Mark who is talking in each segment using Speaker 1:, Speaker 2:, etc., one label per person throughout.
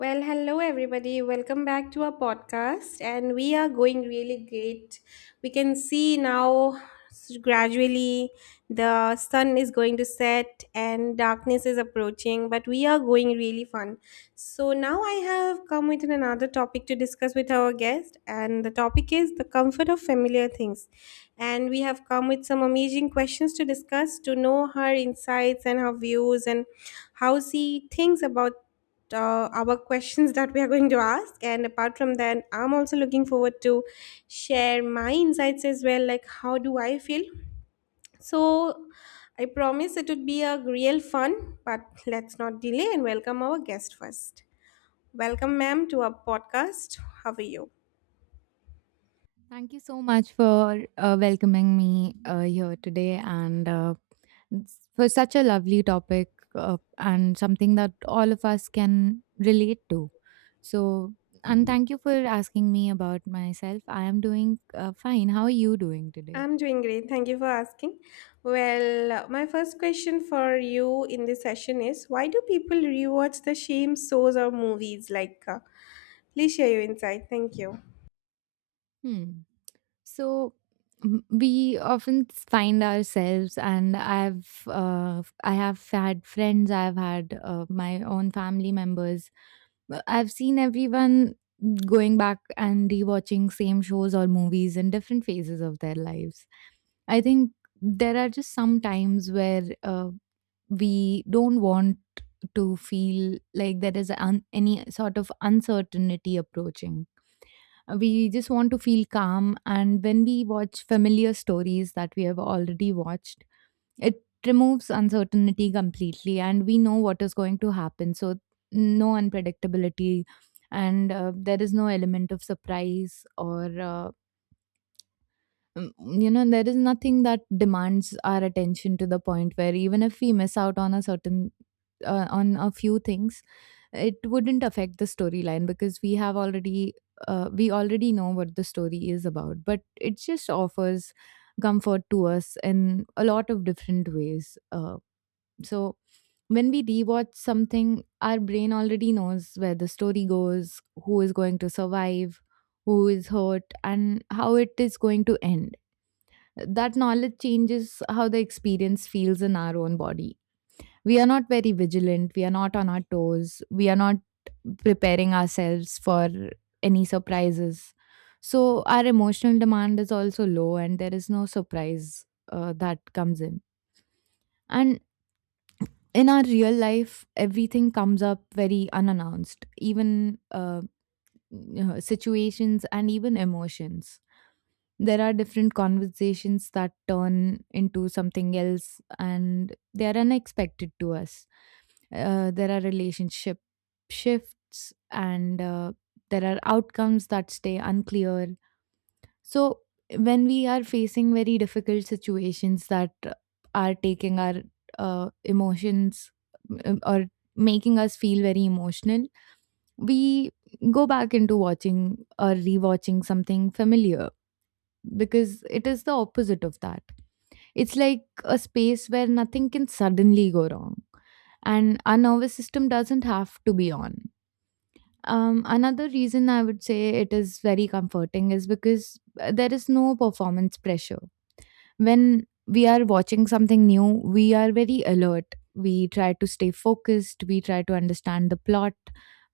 Speaker 1: Well, hello everybody. Welcome back to our podcast and we are going really great. We can see now gradually the sun is going to set and darkness is approaching, but we are going really fun. So now I have come with another topic to discuss with our guest and the topic is the comfort of familiar things. And we have come with some amazing questions to discuss to know her insights and her views and how she thinks about our questions that we are going to ask and apart from that I'm also looking forward to share my insights as well, like how do I feel. So I promise it would be a real fun, but let's not delay and welcome our guest first. Welcome ma'am to our podcast. How are you?
Speaker 2: Thank you so much for welcoming me here today and for such a lovely topic, and something that all of us can relate to. So, and thank you for asking me about myself. I am doing fine. How are you doing today?
Speaker 1: I'm doing great, thank you for asking. Well, my first question for you in this session is why do people rewatch the same shows or movies, please share your insight. Thank you.
Speaker 2: Hmm. So, we often find ourselves, and I have had friends, I've had my own family members. I've seen everyone going back and rewatching same shows or movies in different phases of their lives. I think there are just some times where we don't want to feel like there is any sort of uncertainty approaching. We just want to feel calm. And when we watch familiar stories that we have already watched, it removes uncertainty completely, and we know what is going to happen. So, no unpredictability, and there is no element of surprise or. Mm, you know There is nothing that demands our attention to the point where even if we miss out on a certain on a few things, it wouldn't affect the storyline because we already know what the story is about, but it just offers comfort to us in a lot of different ways. So when we rewatch something, our brain already knows where the story goes, who is going to survive, who is hurt, and how it is going to end. That knowledge changes how the experience feels in our own body. We are not very vigilant, we are not on our toes, we are not preparing ourselves for any surprises. So, our emotional demand is also low, and there is no surprise that comes in. And in our real life, everything comes up very unannounced, even, you know, situations and even emotions. There are different conversations that turn into something else and they are unexpected to us. There are relationship shifts and, there are outcomes that stay unclear. So, when we are facing very difficult situations that are taking our emotions or making us feel very emotional, we go back into watching or rewatching something familiar because it is the opposite of that. It's like a space where nothing can suddenly go wrong and our nervous system doesn't have to be on. Another reason I would say it is very comforting is because there is no performance pressure. When we are watching something new, we are very alert. We try to stay focused, we try to understand the plot,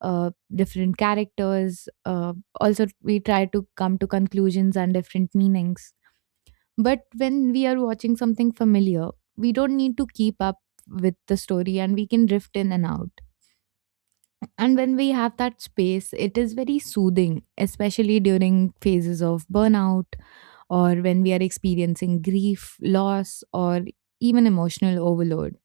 Speaker 2: different characters. Also, we try to come to conclusions and different meanings. But when we are watching something familiar, we don't need to keep up with the story and we can drift in and out. And when we have that space, it is very soothing, especially during phases of burnout or when we are experiencing grief, loss, or even emotional overload.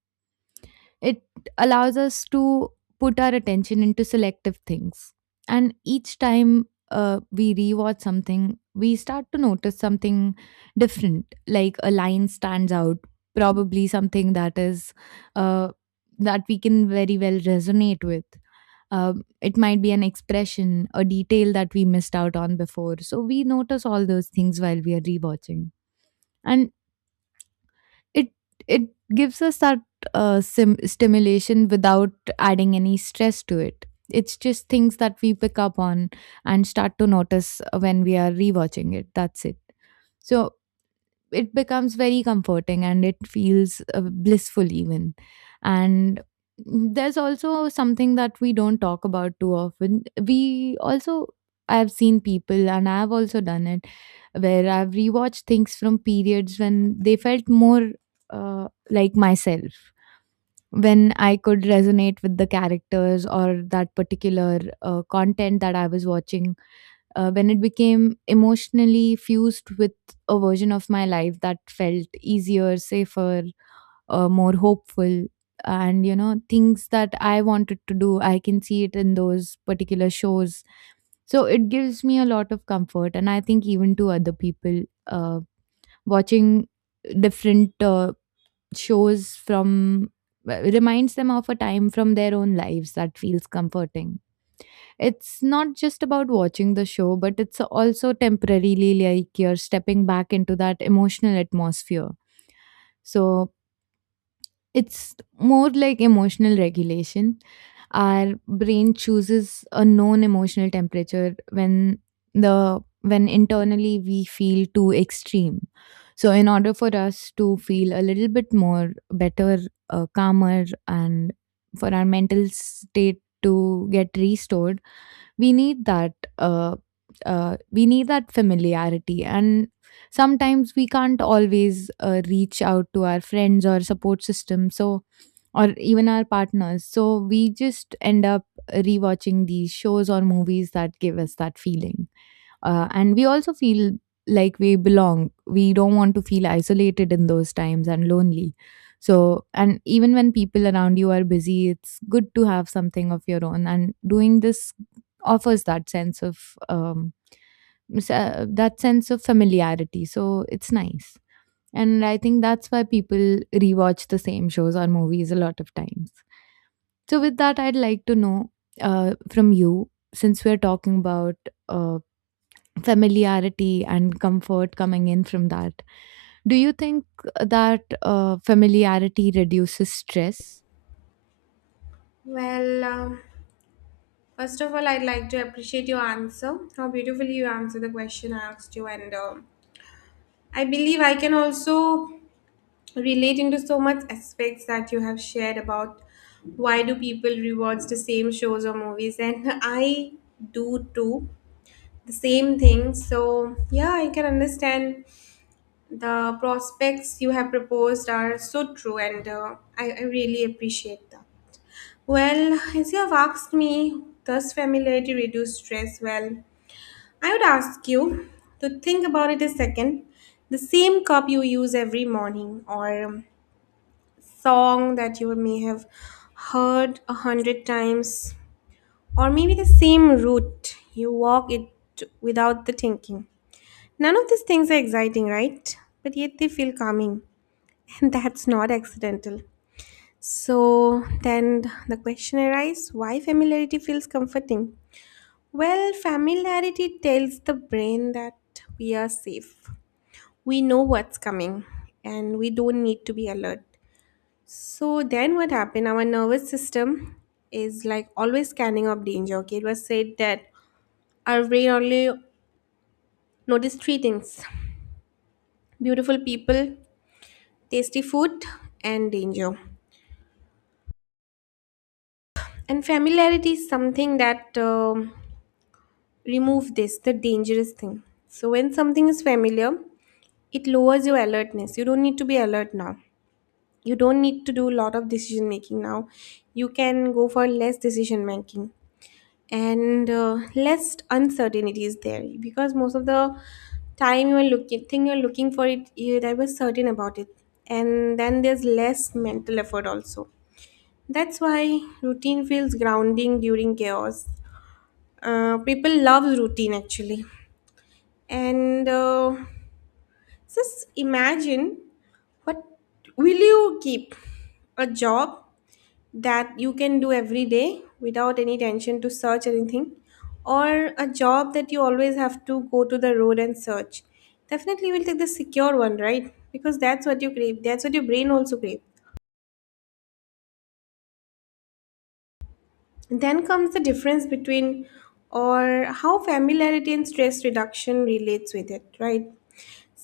Speaker 2: It allows us to put our attention into selective things. And each time we rewatch something, we start to notice something different, like a line stands out, probably something uh, that we can very well resonate with. It might be an expression, a detail that we missed out on before. So we notice all those things while we are rewatching, and it it gives us that stimulation without adding any stress to it. It's just things that we pick up on and start to notice when we are rewatching it. That's it. So it becomes very comforting and it feels blissful even. And there's also something that we don't talk about too often. We also, I've seen people and I've also done it, where I've rewatched things from periods when they felt more like myself, when I could resonate with the characters or that particular content that I was watching, when it became emotionally fused with a version of my life that felt easier, safer, more hopeful. And, you know, things that I wanted to do, I can see it in those particular shows. So it gives me a lot of comfort. And I think even to other people, watching different shows from reminds them of a time from their own lives that feels comforting. It's not just about watching the show, but it's also temporarily like you're stepping back into that emotional atmosphere. So it's more like emotional regulation. Our brain chooses a known emotional temperature when the when internally we feel too extreme. So in order for us to feel a little bit more better, calmer, and for our mental state to get restored, we need that uh, we need that familiarity. And sometimes we can't always reach out to our friends or support system, so or even our partners, so we just end up rewatching these shows or movies that give us that feeling. And we also feel like we belong. We don't want to feel isolated in those times and lonely. So, and even when people around you are busy, it's good to have something of your own, and doing this offers that sense of um that sense of familiarity. So it's nice. And I think that's why people rewatch the same shows or movies a lot of times. So with that, I'd like to know from you, since we're talking about uh, familiarity and comfort coming in from that. Do you think that familiarity reduces stress?
Speaker 1: Well, first of all, I'd like to appreciate your answer. How beautifully you answered the question I asked you, and I believe I can also relate into so much aspects that you have shared about why do people rewatch the same shows or movies, and I do too the same thing. So yeah, I can understand the prospects you have proposed are so true, and I really appreciate that. Well, as you have asked me, does familiarity reduce stress? Well, I would ask you to think about it a second. The same cup you use every morning, or song that you may have heard a hundred times, or maybe the same route you walk it without the thinking. None of these things are exciting, right? But yet they feel calming, and that's not accidental. So then the question arises, why familiarity feels comforting? Well, familiarity tells the brain that we are safe. We know what's coming and we don't need to be alert. So then what happened? Our nervous system is like always scanning of danger. Okay, it was said that our brain only notice three things: beautiful people, tasty food, and danger. And familiarity is something that remove this, the dangerous thing. So when something is familiar, it lowers your alertness. You don't need to be alert now. You don't need to do a lot of decision making now, you can go for less decision making, and less uncertainty is there because most of the time you're looking for it, you that was certain about it. And then there's less mental effort also. That's why routine feels grounding during chaos. People love routine actually. And Just imagine, what, will you keep a job that you can do every day without any tension to search anything, or a job that you always have to go to the road and search? Definitely we'll take the secure one, right? Because that's what you crave, that's what your brain also crave. Then comes the difference between, or how familiarity and stress reduction relates with it, right?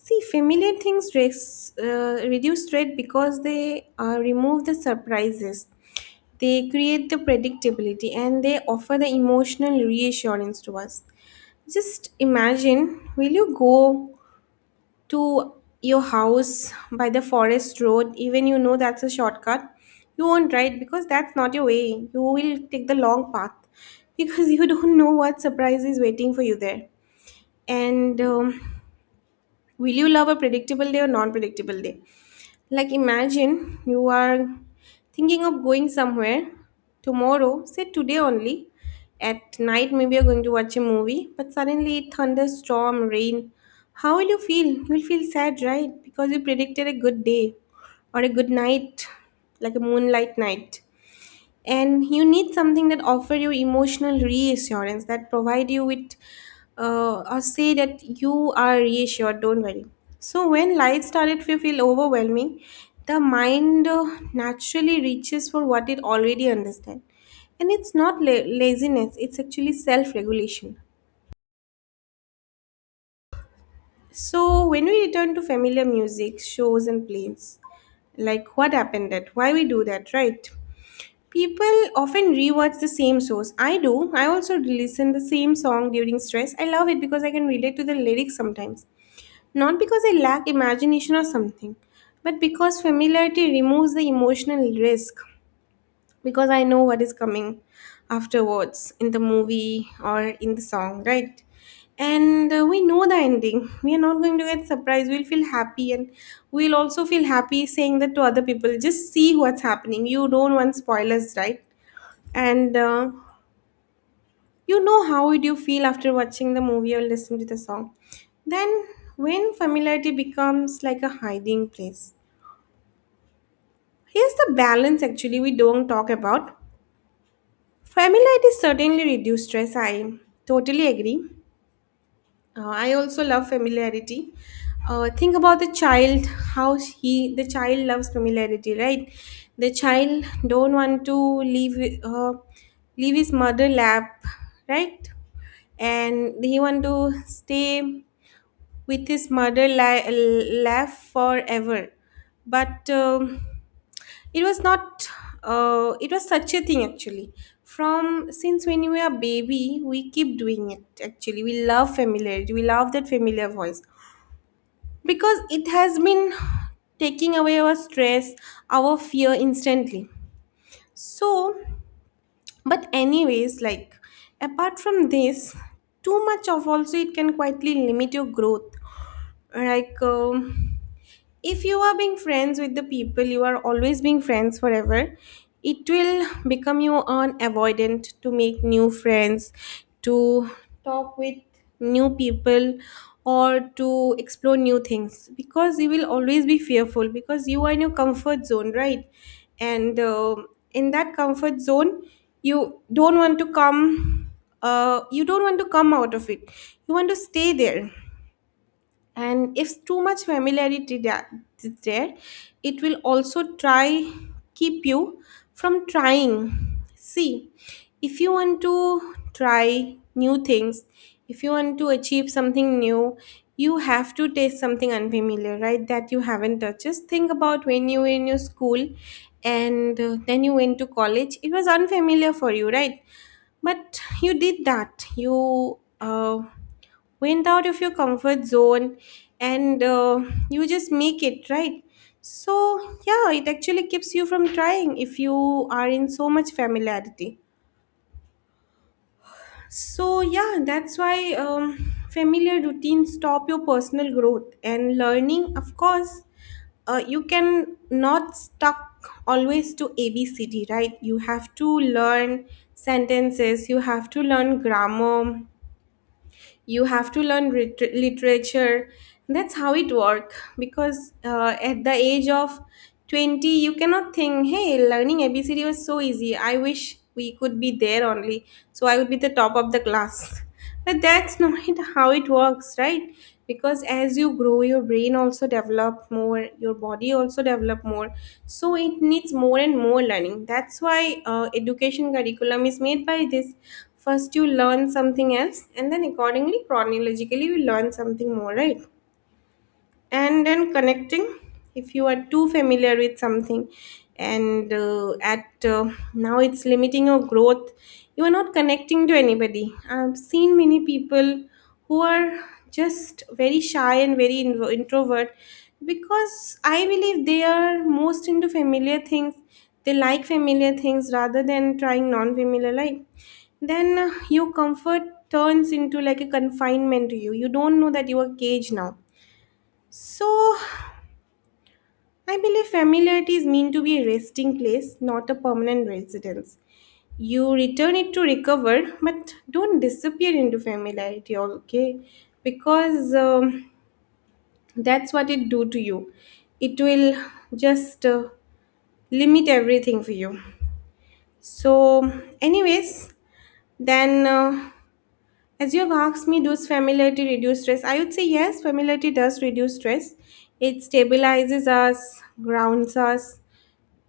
Speaker 1: See, familiar things reduce threat because they remove the surprises. They create the predictability and they offer the emotional reassurance to us. Just imagine, will you go to your house by the forest road, even you know that's a shortcut? You won't, right? Because that's not your way. You will take the long path because you don't know what surprise is waiting for you there. And will you love a predictable day or non predictable day? Like, imagine you are thinking of going somewhere tomorrow, say today only. At night, maybe you're going to watch a movie, but suddenly it thunderstorm, rain. How will you feel? You will feel sad, right? Because you predicted a good day or a good night, like a moonlight night, and you need something that offer you emotional reassurance, that provide you with or say that you are reassured, don't worry. So when life started to feel overwhelming, the mind naturally reaches for what it already understands, and it's not laziness, it's actually self-regulation. So when we return to familiar music, shows and plays, like what happened, that why we do that, right? People often rewatch the same shows. I do. I also listen the same song during stress. I love it because I can relate to the lyrics sometimes. Not because I lack imagination or something, but because familiarity removes the emotional risk, because I know what is coming afterwards in the movie or in the song, right? And we know the ending. We are not going to get surprised. We'll feel happy and we'll also feel happy saying that to other people. Just see what's happening. You don't want spoilers, right? and You know how would you feel after watching the movie or listening to the song. Then when familiarity becomes like a hiding place, here's the balance actually we don't talk about. Familiarity certainly reduce stress, I totally agree. I also love familiarity. Think about the child, how the child loves familiarity, right? The child don't want to leave, leave his mother lap, right? And he want to stay with his mother lap forever. But it was not, it was such a thing actually. From since when we were a baby we keep doing it actually. We love familiarity, we love that familiar voice because it has been taking away our stress, our fear instantly. So, but anyways, like, apart from this, too much of also it can quietly limit your growth. Like, if you are being friends with the people you are always being friends forever, it will become you an avoidant to make new friends, to talk with new people, or to explore new things, because you will always be fearful because you are in your comfort zone, right? And in that comfort zone, you don't want to come you don't want to come out of it, you want to stay there. And if too much familiarity is there, it will also try keep you from trying. See, if you want to try new things, if you want to achieve something new, you have to taste something unfamiliar, right? That you haven't touched. Just think about when you were in your school, and then you went to college, it was unfamiliar for you, right? But you did that. You went out of your comfort zone, and you just make it, right? So, yeah, it actually keeps you from trying if you are in so much familiarity. So, yeah, that's why familiar routines stop your personal growth and learning, of course. You can not stuck always to ABCD, right? You have to learn sentences, you have to learn grammar, you have to learn literature. That's how it work, because at the age of 20 you cannot think, hey, learning abcd was so easy, I wish we could be there only, so I would be the top of the class. But that's not how it works, right? Because as you grow, your brain also develop more, your body also develop more, so it needs more and more learning. That's why education curriculum is made by this. First you learn something else, and then accordingly chronologically you learn something more, right? And then connecting, if you are too familiar with something, and at now it's limiting your growth, you are not connecting to anybody. I've seen many people who are just very shy and very introvert, because I believe they are most into familiar things. They like familiar things rather than trying non-familiar life. Then your comfort turns into like a confinement to you, you don't know that you are caged now. So, I believe familiarity is meant to be a resting place, not a permanent residence. You return it to recover, but don't disappear into familiarity, okay? Because that's what it do to you. It will just limit everything for you. So, anyways, then as you have asked me, does familiarity reduce stress? I would say yes, familiarity does reduce stress. It stabilizes us, grounds us.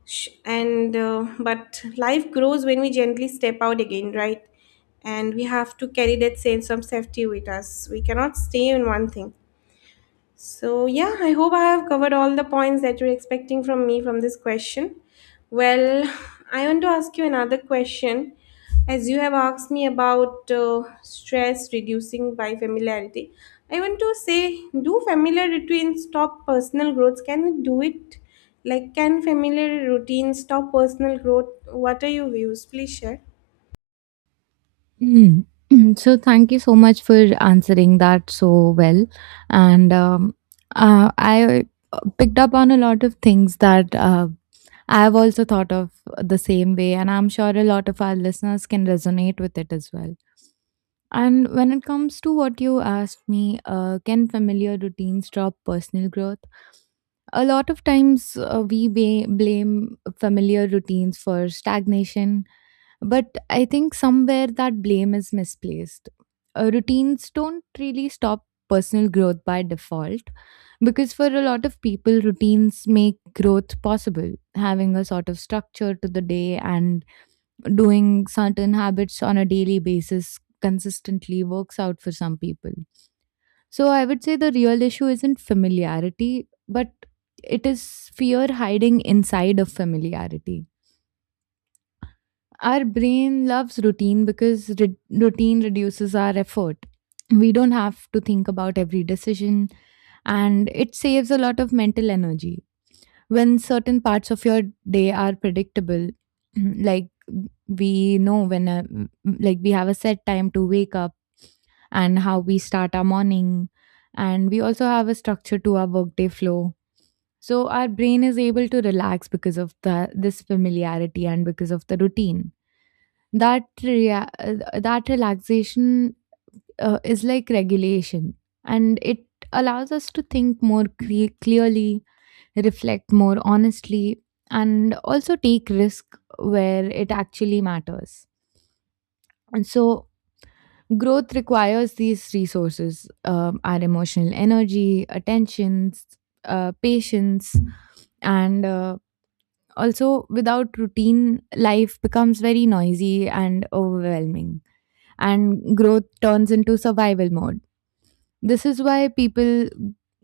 Speaker 1: Sh- and But life grows when we gently step out again, right? And we have to carry that sense of safety with us, we cannot stay in one thing. So, yeah, I hope I have covered all the points that you're expecting from me from this question. Well, I want to ask you another question. As you have asked me about stress reducing by familiarity, I want to say, do familiar routines stop personal growth? Can it do it? Like, can familiar routines stop personal growth? What are your views? Please share.
Speaker 2: Hmm. So thank you so much for answering that so well. And I picked up on a lot of things that I've also thought of the same way, and I'm sure a lot of our listeners can resonate with it as well. And when it comes to what you asked me, can familiar routines stop personal growth? A lot of times we blame familiar routines for stagnation, but I think somewhere that blame is misplaced. Routines don't really stop personal growth by default, because for a lot of people, routines make growth possible. Having a sort of structure to the day and doing certain habits on a daily basis consistently works out for some people. So I would say the real issue isn't familiarity, but it is fear hiding inside of familiarity. Our brain loves routine because routine reduces our effort. We don't have to think about every decision, and it saves a lot of mental energy when certain parts of your day are predictable. Like, we know when like we have a set time to wake up and how we start our morning, and we also have a structure to our workday flow. So our brain is able to relax because of the this familiarity and because of the routine. That rea- uh, that relaxation is like regulation, and it allows us to think more clearly, reflect more honestly, and also take risk where it actually matters. And so, growth requires these resources, our emotional energy, attentions, patience, and, also without routine, life becomes very noisy and overwhelming, and growth turns into survival mode. This is why people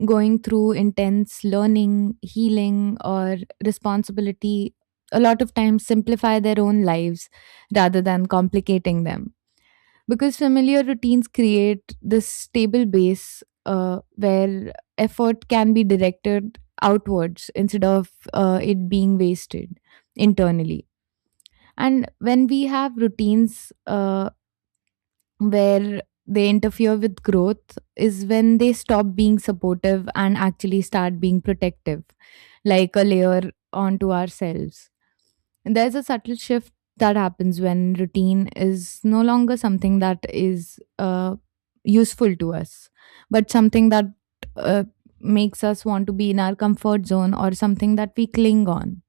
Speaker 2: going through intense learning, healing, or responsibility a lot of times simplify their own lives rather than complicating them. Because familiar routines create this stable base where effort can be directed outwards instead of it being wasted internally. And when we have routines, where they interfere with growth is when they stop being supportive and actually start being protective, like a layer onto ourselves. And there's a subtle shift that happens when routine is no longer something that is useful to us, but something that uh, makes us want to be in our comfort zone or something that we cling on.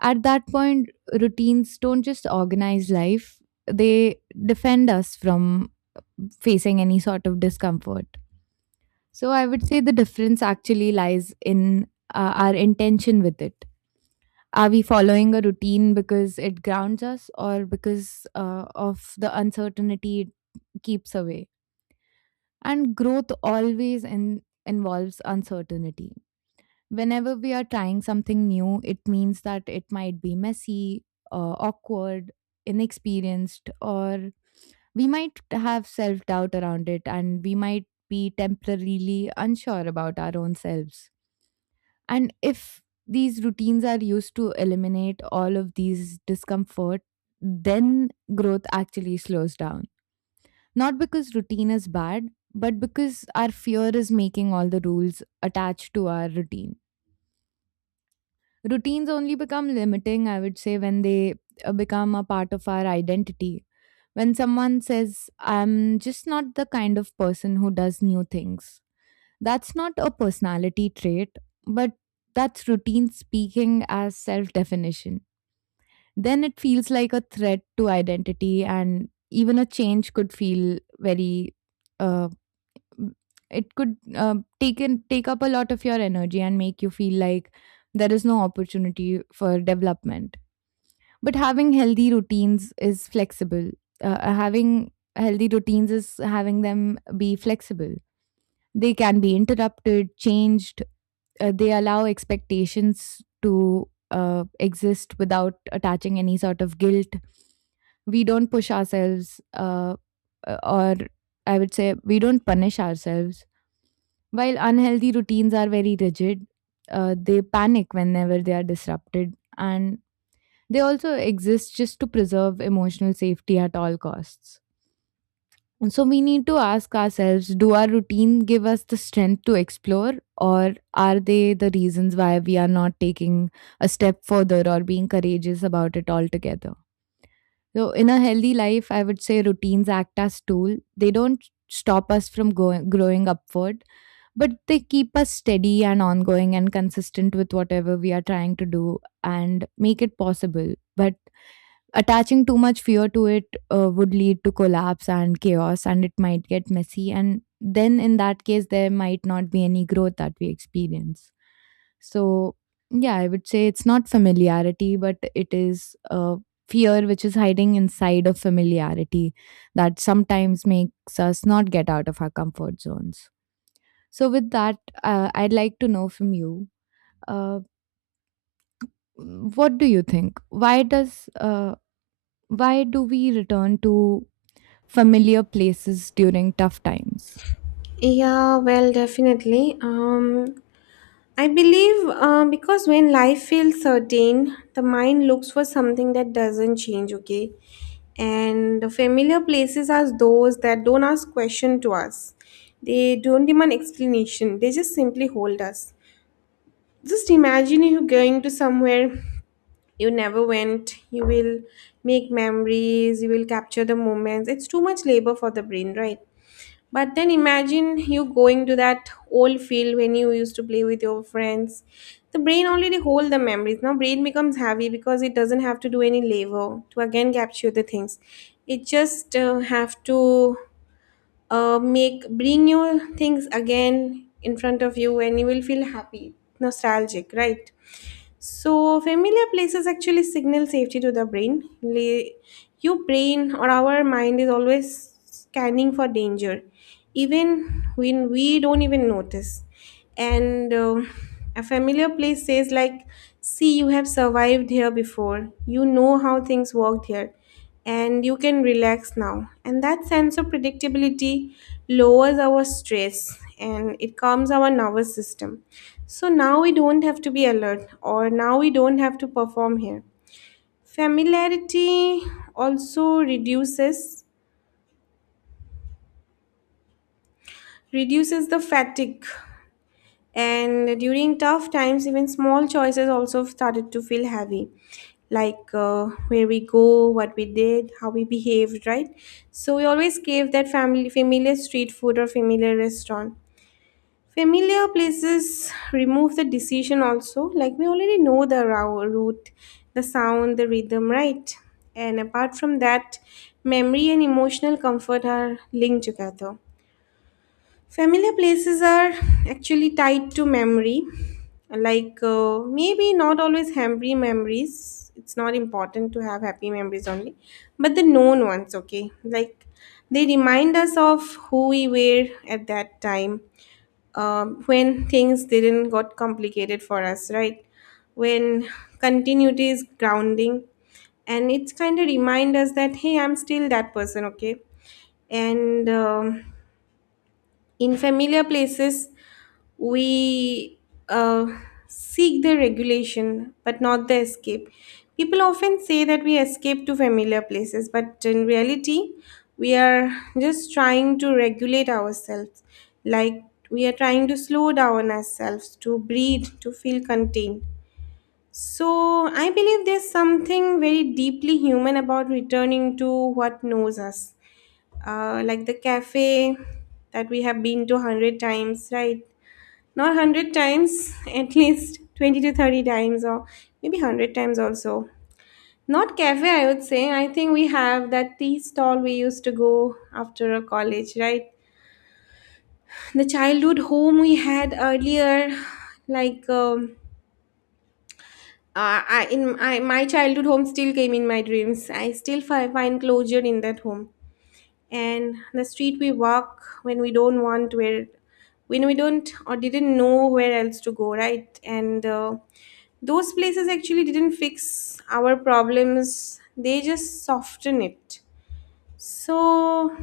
Speaker 2: At that point, routines don't just organize life, they defend us from facing any sort of discomfort. So I would say the difference actually lies in our intention with it. Are we following a routine because it grounds us or because of the uncertainty it keeps away? And growth always involves uncertainty. Whenever we are trying something new, it means that it might be messy, awkward, inexperienced, or we might have self doubt around it and we might be temporarily unsure about our own selves. And if these routines are used to eliminate all of these discomfort, then growth actually slows down. Not because routine is bad, but because our fear is making all the rules attached to our routine. Routines only become limiting, I would say, when they become a part of our identity. When someone says, I'm just not the kind of person who does new things, that's not a personality trait, but that's routine speaking as self definition. Then it feels like a threat to identity, and even a change could feel very uh, it could take in, take up a lot of your energy and make you feel like there is no opportunity for development. But having healthy routines is having them be flexible. They can be interrupted, changed. They allow expectations to exist without attaching any sort of guilt. We don't push ourselves , or I would say we don't punish ourselves, while unhealthy routines are very rigid. They panic whenever they are disrupted, and they also exist just to preserve emotional safety at all costs. And so we need to ask ourselves, do our routine give us the strength to explore, or are they the reasons why we are not taking a step further or being courageous about it altogether? So, in a healthy life, I would say routines act as tool. They don't stop us from growing upward, but they keep us steady and ongoing and consistent with whatever we are trying to do and make it possible. But attaching too much fear to it would lead to collapse and chaos, and it might get messy. And then, in that case, there might not be any growth that we experience. So, yeah, I would say it's not familiarity, but it is fear which is hiding inside of familiarity that sometimes makes us not get out of our comfort zones. So, with that, I'd like to know from you, uh, what do you think? Why does why do we return to familiar places during tough times?
Speaker 1: Yeah, well, definitely. I believe because when life feels certain, the mind looks for something that doesn't change, okay? And the familiar places are those that don't ask question to us. They don't demand explanation, they just simply hold us. Just imagine you going to somewhere you never went, you will make memories, you will capture the moments. It's too much labor for the brain, right? But then imagine you going to that old field when you used to play with your friends. The brain already hold the memories. Now brain becomes heavy because it doesn't have to do any labor to again capture the things. It just have to make bring your things again in front of you and you will feel happy, nostalgic, right? So, familiar places actually signal safety to the brain. Your brain or our mind is always scanning for danger, even when we don't even notice. And a familiar place says, like, see, you have survived here before, you know how things worked here and you can relax now. And that sense of predictability lowers our stress and it calms our nervous system. So now we don't have to be alert or now we don't have to perform here. Familiarity also reduces the fatigue. And during tough times, even small choices also started to feel heavy, like where we go, what we did, how we behaved, right? So we always gave that family familiar street food or familiar restaurant. Familiar places remove the decision also, like we already know the route, the sound, the rhythm, right? And apart from that, memory and emotional comfort are linked together. Familiar places are actually tied to memory. Like, maybe not always happy memories. It's not important to have happy memories only, but the known ones, okay? Like, they remind us of who we were at that time when things didn't got complicated for us, right? When continuity is grounding and it's kind of remind us that, hey, I'm still that person, okay. And in familiar places, we uh, seek the regulation but not the escape. People often say that we escape to familiar places, but in reality, we are just trying to regulate ourselves. Like, we are trying to slow down ourselves, to breathe, to feel contained. So, I believe there's something very deeply human about returning to what knows us, like the cafe that we have been to 100 times, right? Not 100 times, at least 20 to 30 times, or maybe 100 times also. Not cafe, I would say. I think we have that tea stall we used to go after a college, right? The childhood home we had earlier, like my childhood home still came in my dreams. I still find closure in that home. And the street we walk when we don't want, where when we don't or didn't know where else to go, right? And those places actually didn't fix our problems, they just soften it. So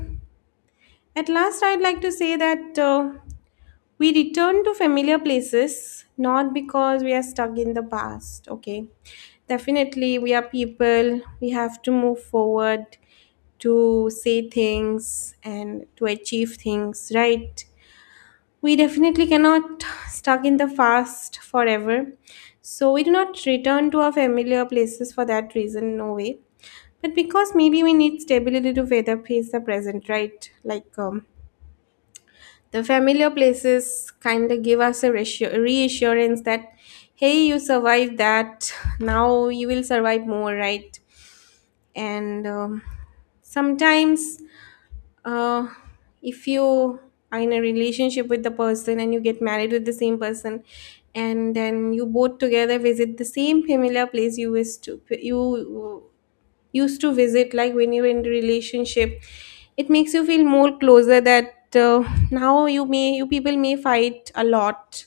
Speaker 1: at last, I'd like to say that we return to familiar places not because we are stuck in the past, okay. Definitely we are people, we have to move forward, to say things and to achieve things, right? We definitely cannot stuck in the past forever. So we do not return to our familiar places for that reason, no way. But because maybe we need stability to weather face the present, right? Like the familiar places kind of give us a reassurance that, hey, you survived that. Now you will survive more, right? And sometimes uh, if you are in a relationship with the person and you get married with the same person and then you both together visit the same familiar place you used to visit, like when you're in a relationship, it makes you feel more closer. That now you may you people may fight a lot,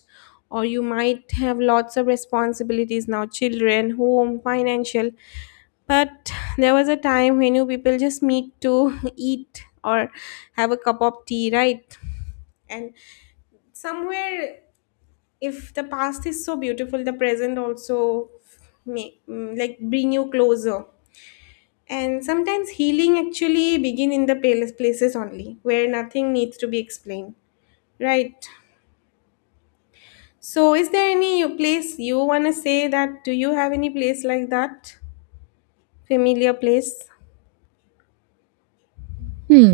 Speaker 1: or you might have lots of responsibilities now, children, home, financial, but there was a time when you people just meet to eat or have a cup of tea, right? And somewhere, if the past is so beautiful, the present also may, like, bring you closer. And sometimes healing actually begin in the palest places only, where nothing needs to be explained. Right. So is there any place you wanna say that, do you have any place like that? Familiar place?
Speaker 2: Hmm.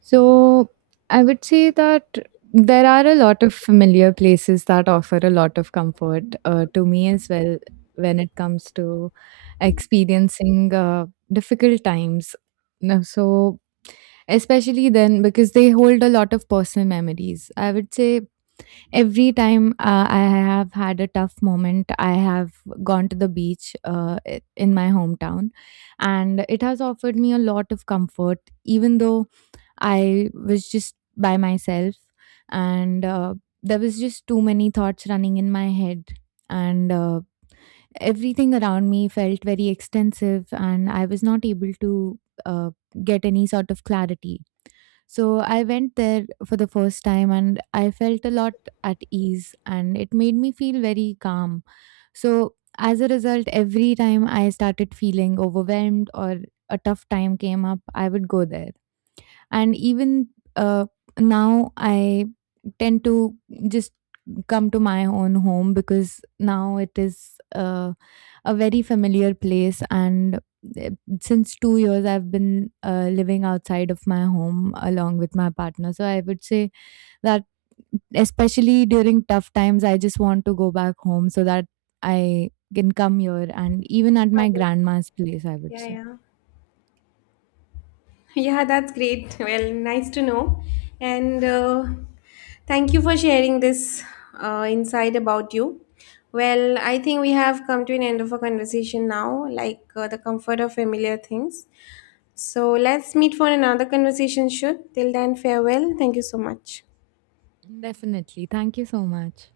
Speaker 2: So I would say that there are a lot of familiar places that offer a lot of comfort to me as well when it comes to experiencing difficult times. No. So especially then, because they hold a lot of personal memories. I would say, every time I have had a tough moment, I have gone to the beach in my hometown, and it has offered me a lot of comfort, even though I was just by myself and, there was just too many thoughts running in my head, and, everything around me felt very extensive, and I was not able to uh, get any sort of clarity. So I went there for the first time and I felt a lot at ease and it made me feel very calm. So as a result, every time I started feeling overwhelmed or a tough time came up, I would go there. And even uh, now, I tend to just come to my own home because now it is. A very familiar place, and eh, since 2 years I've been living outside of my home along with my partner. So I would say that especially during tough times I just want to go back home so that I can come here, and even at my grandma's place, I would
Speaker 1: Yeah,
Speaker 2: say.
Speaker 1: yeah. Yeah, that's great. Well, nice to know. And thank you for sharing this insight about you. Well, I think we have come to an end of our conversation now, like the comfort of familiar things. So let's meet for another conversation, should. Till then, farewell. Thank you so much.
Speaker 2: Definitely. Thank you so much.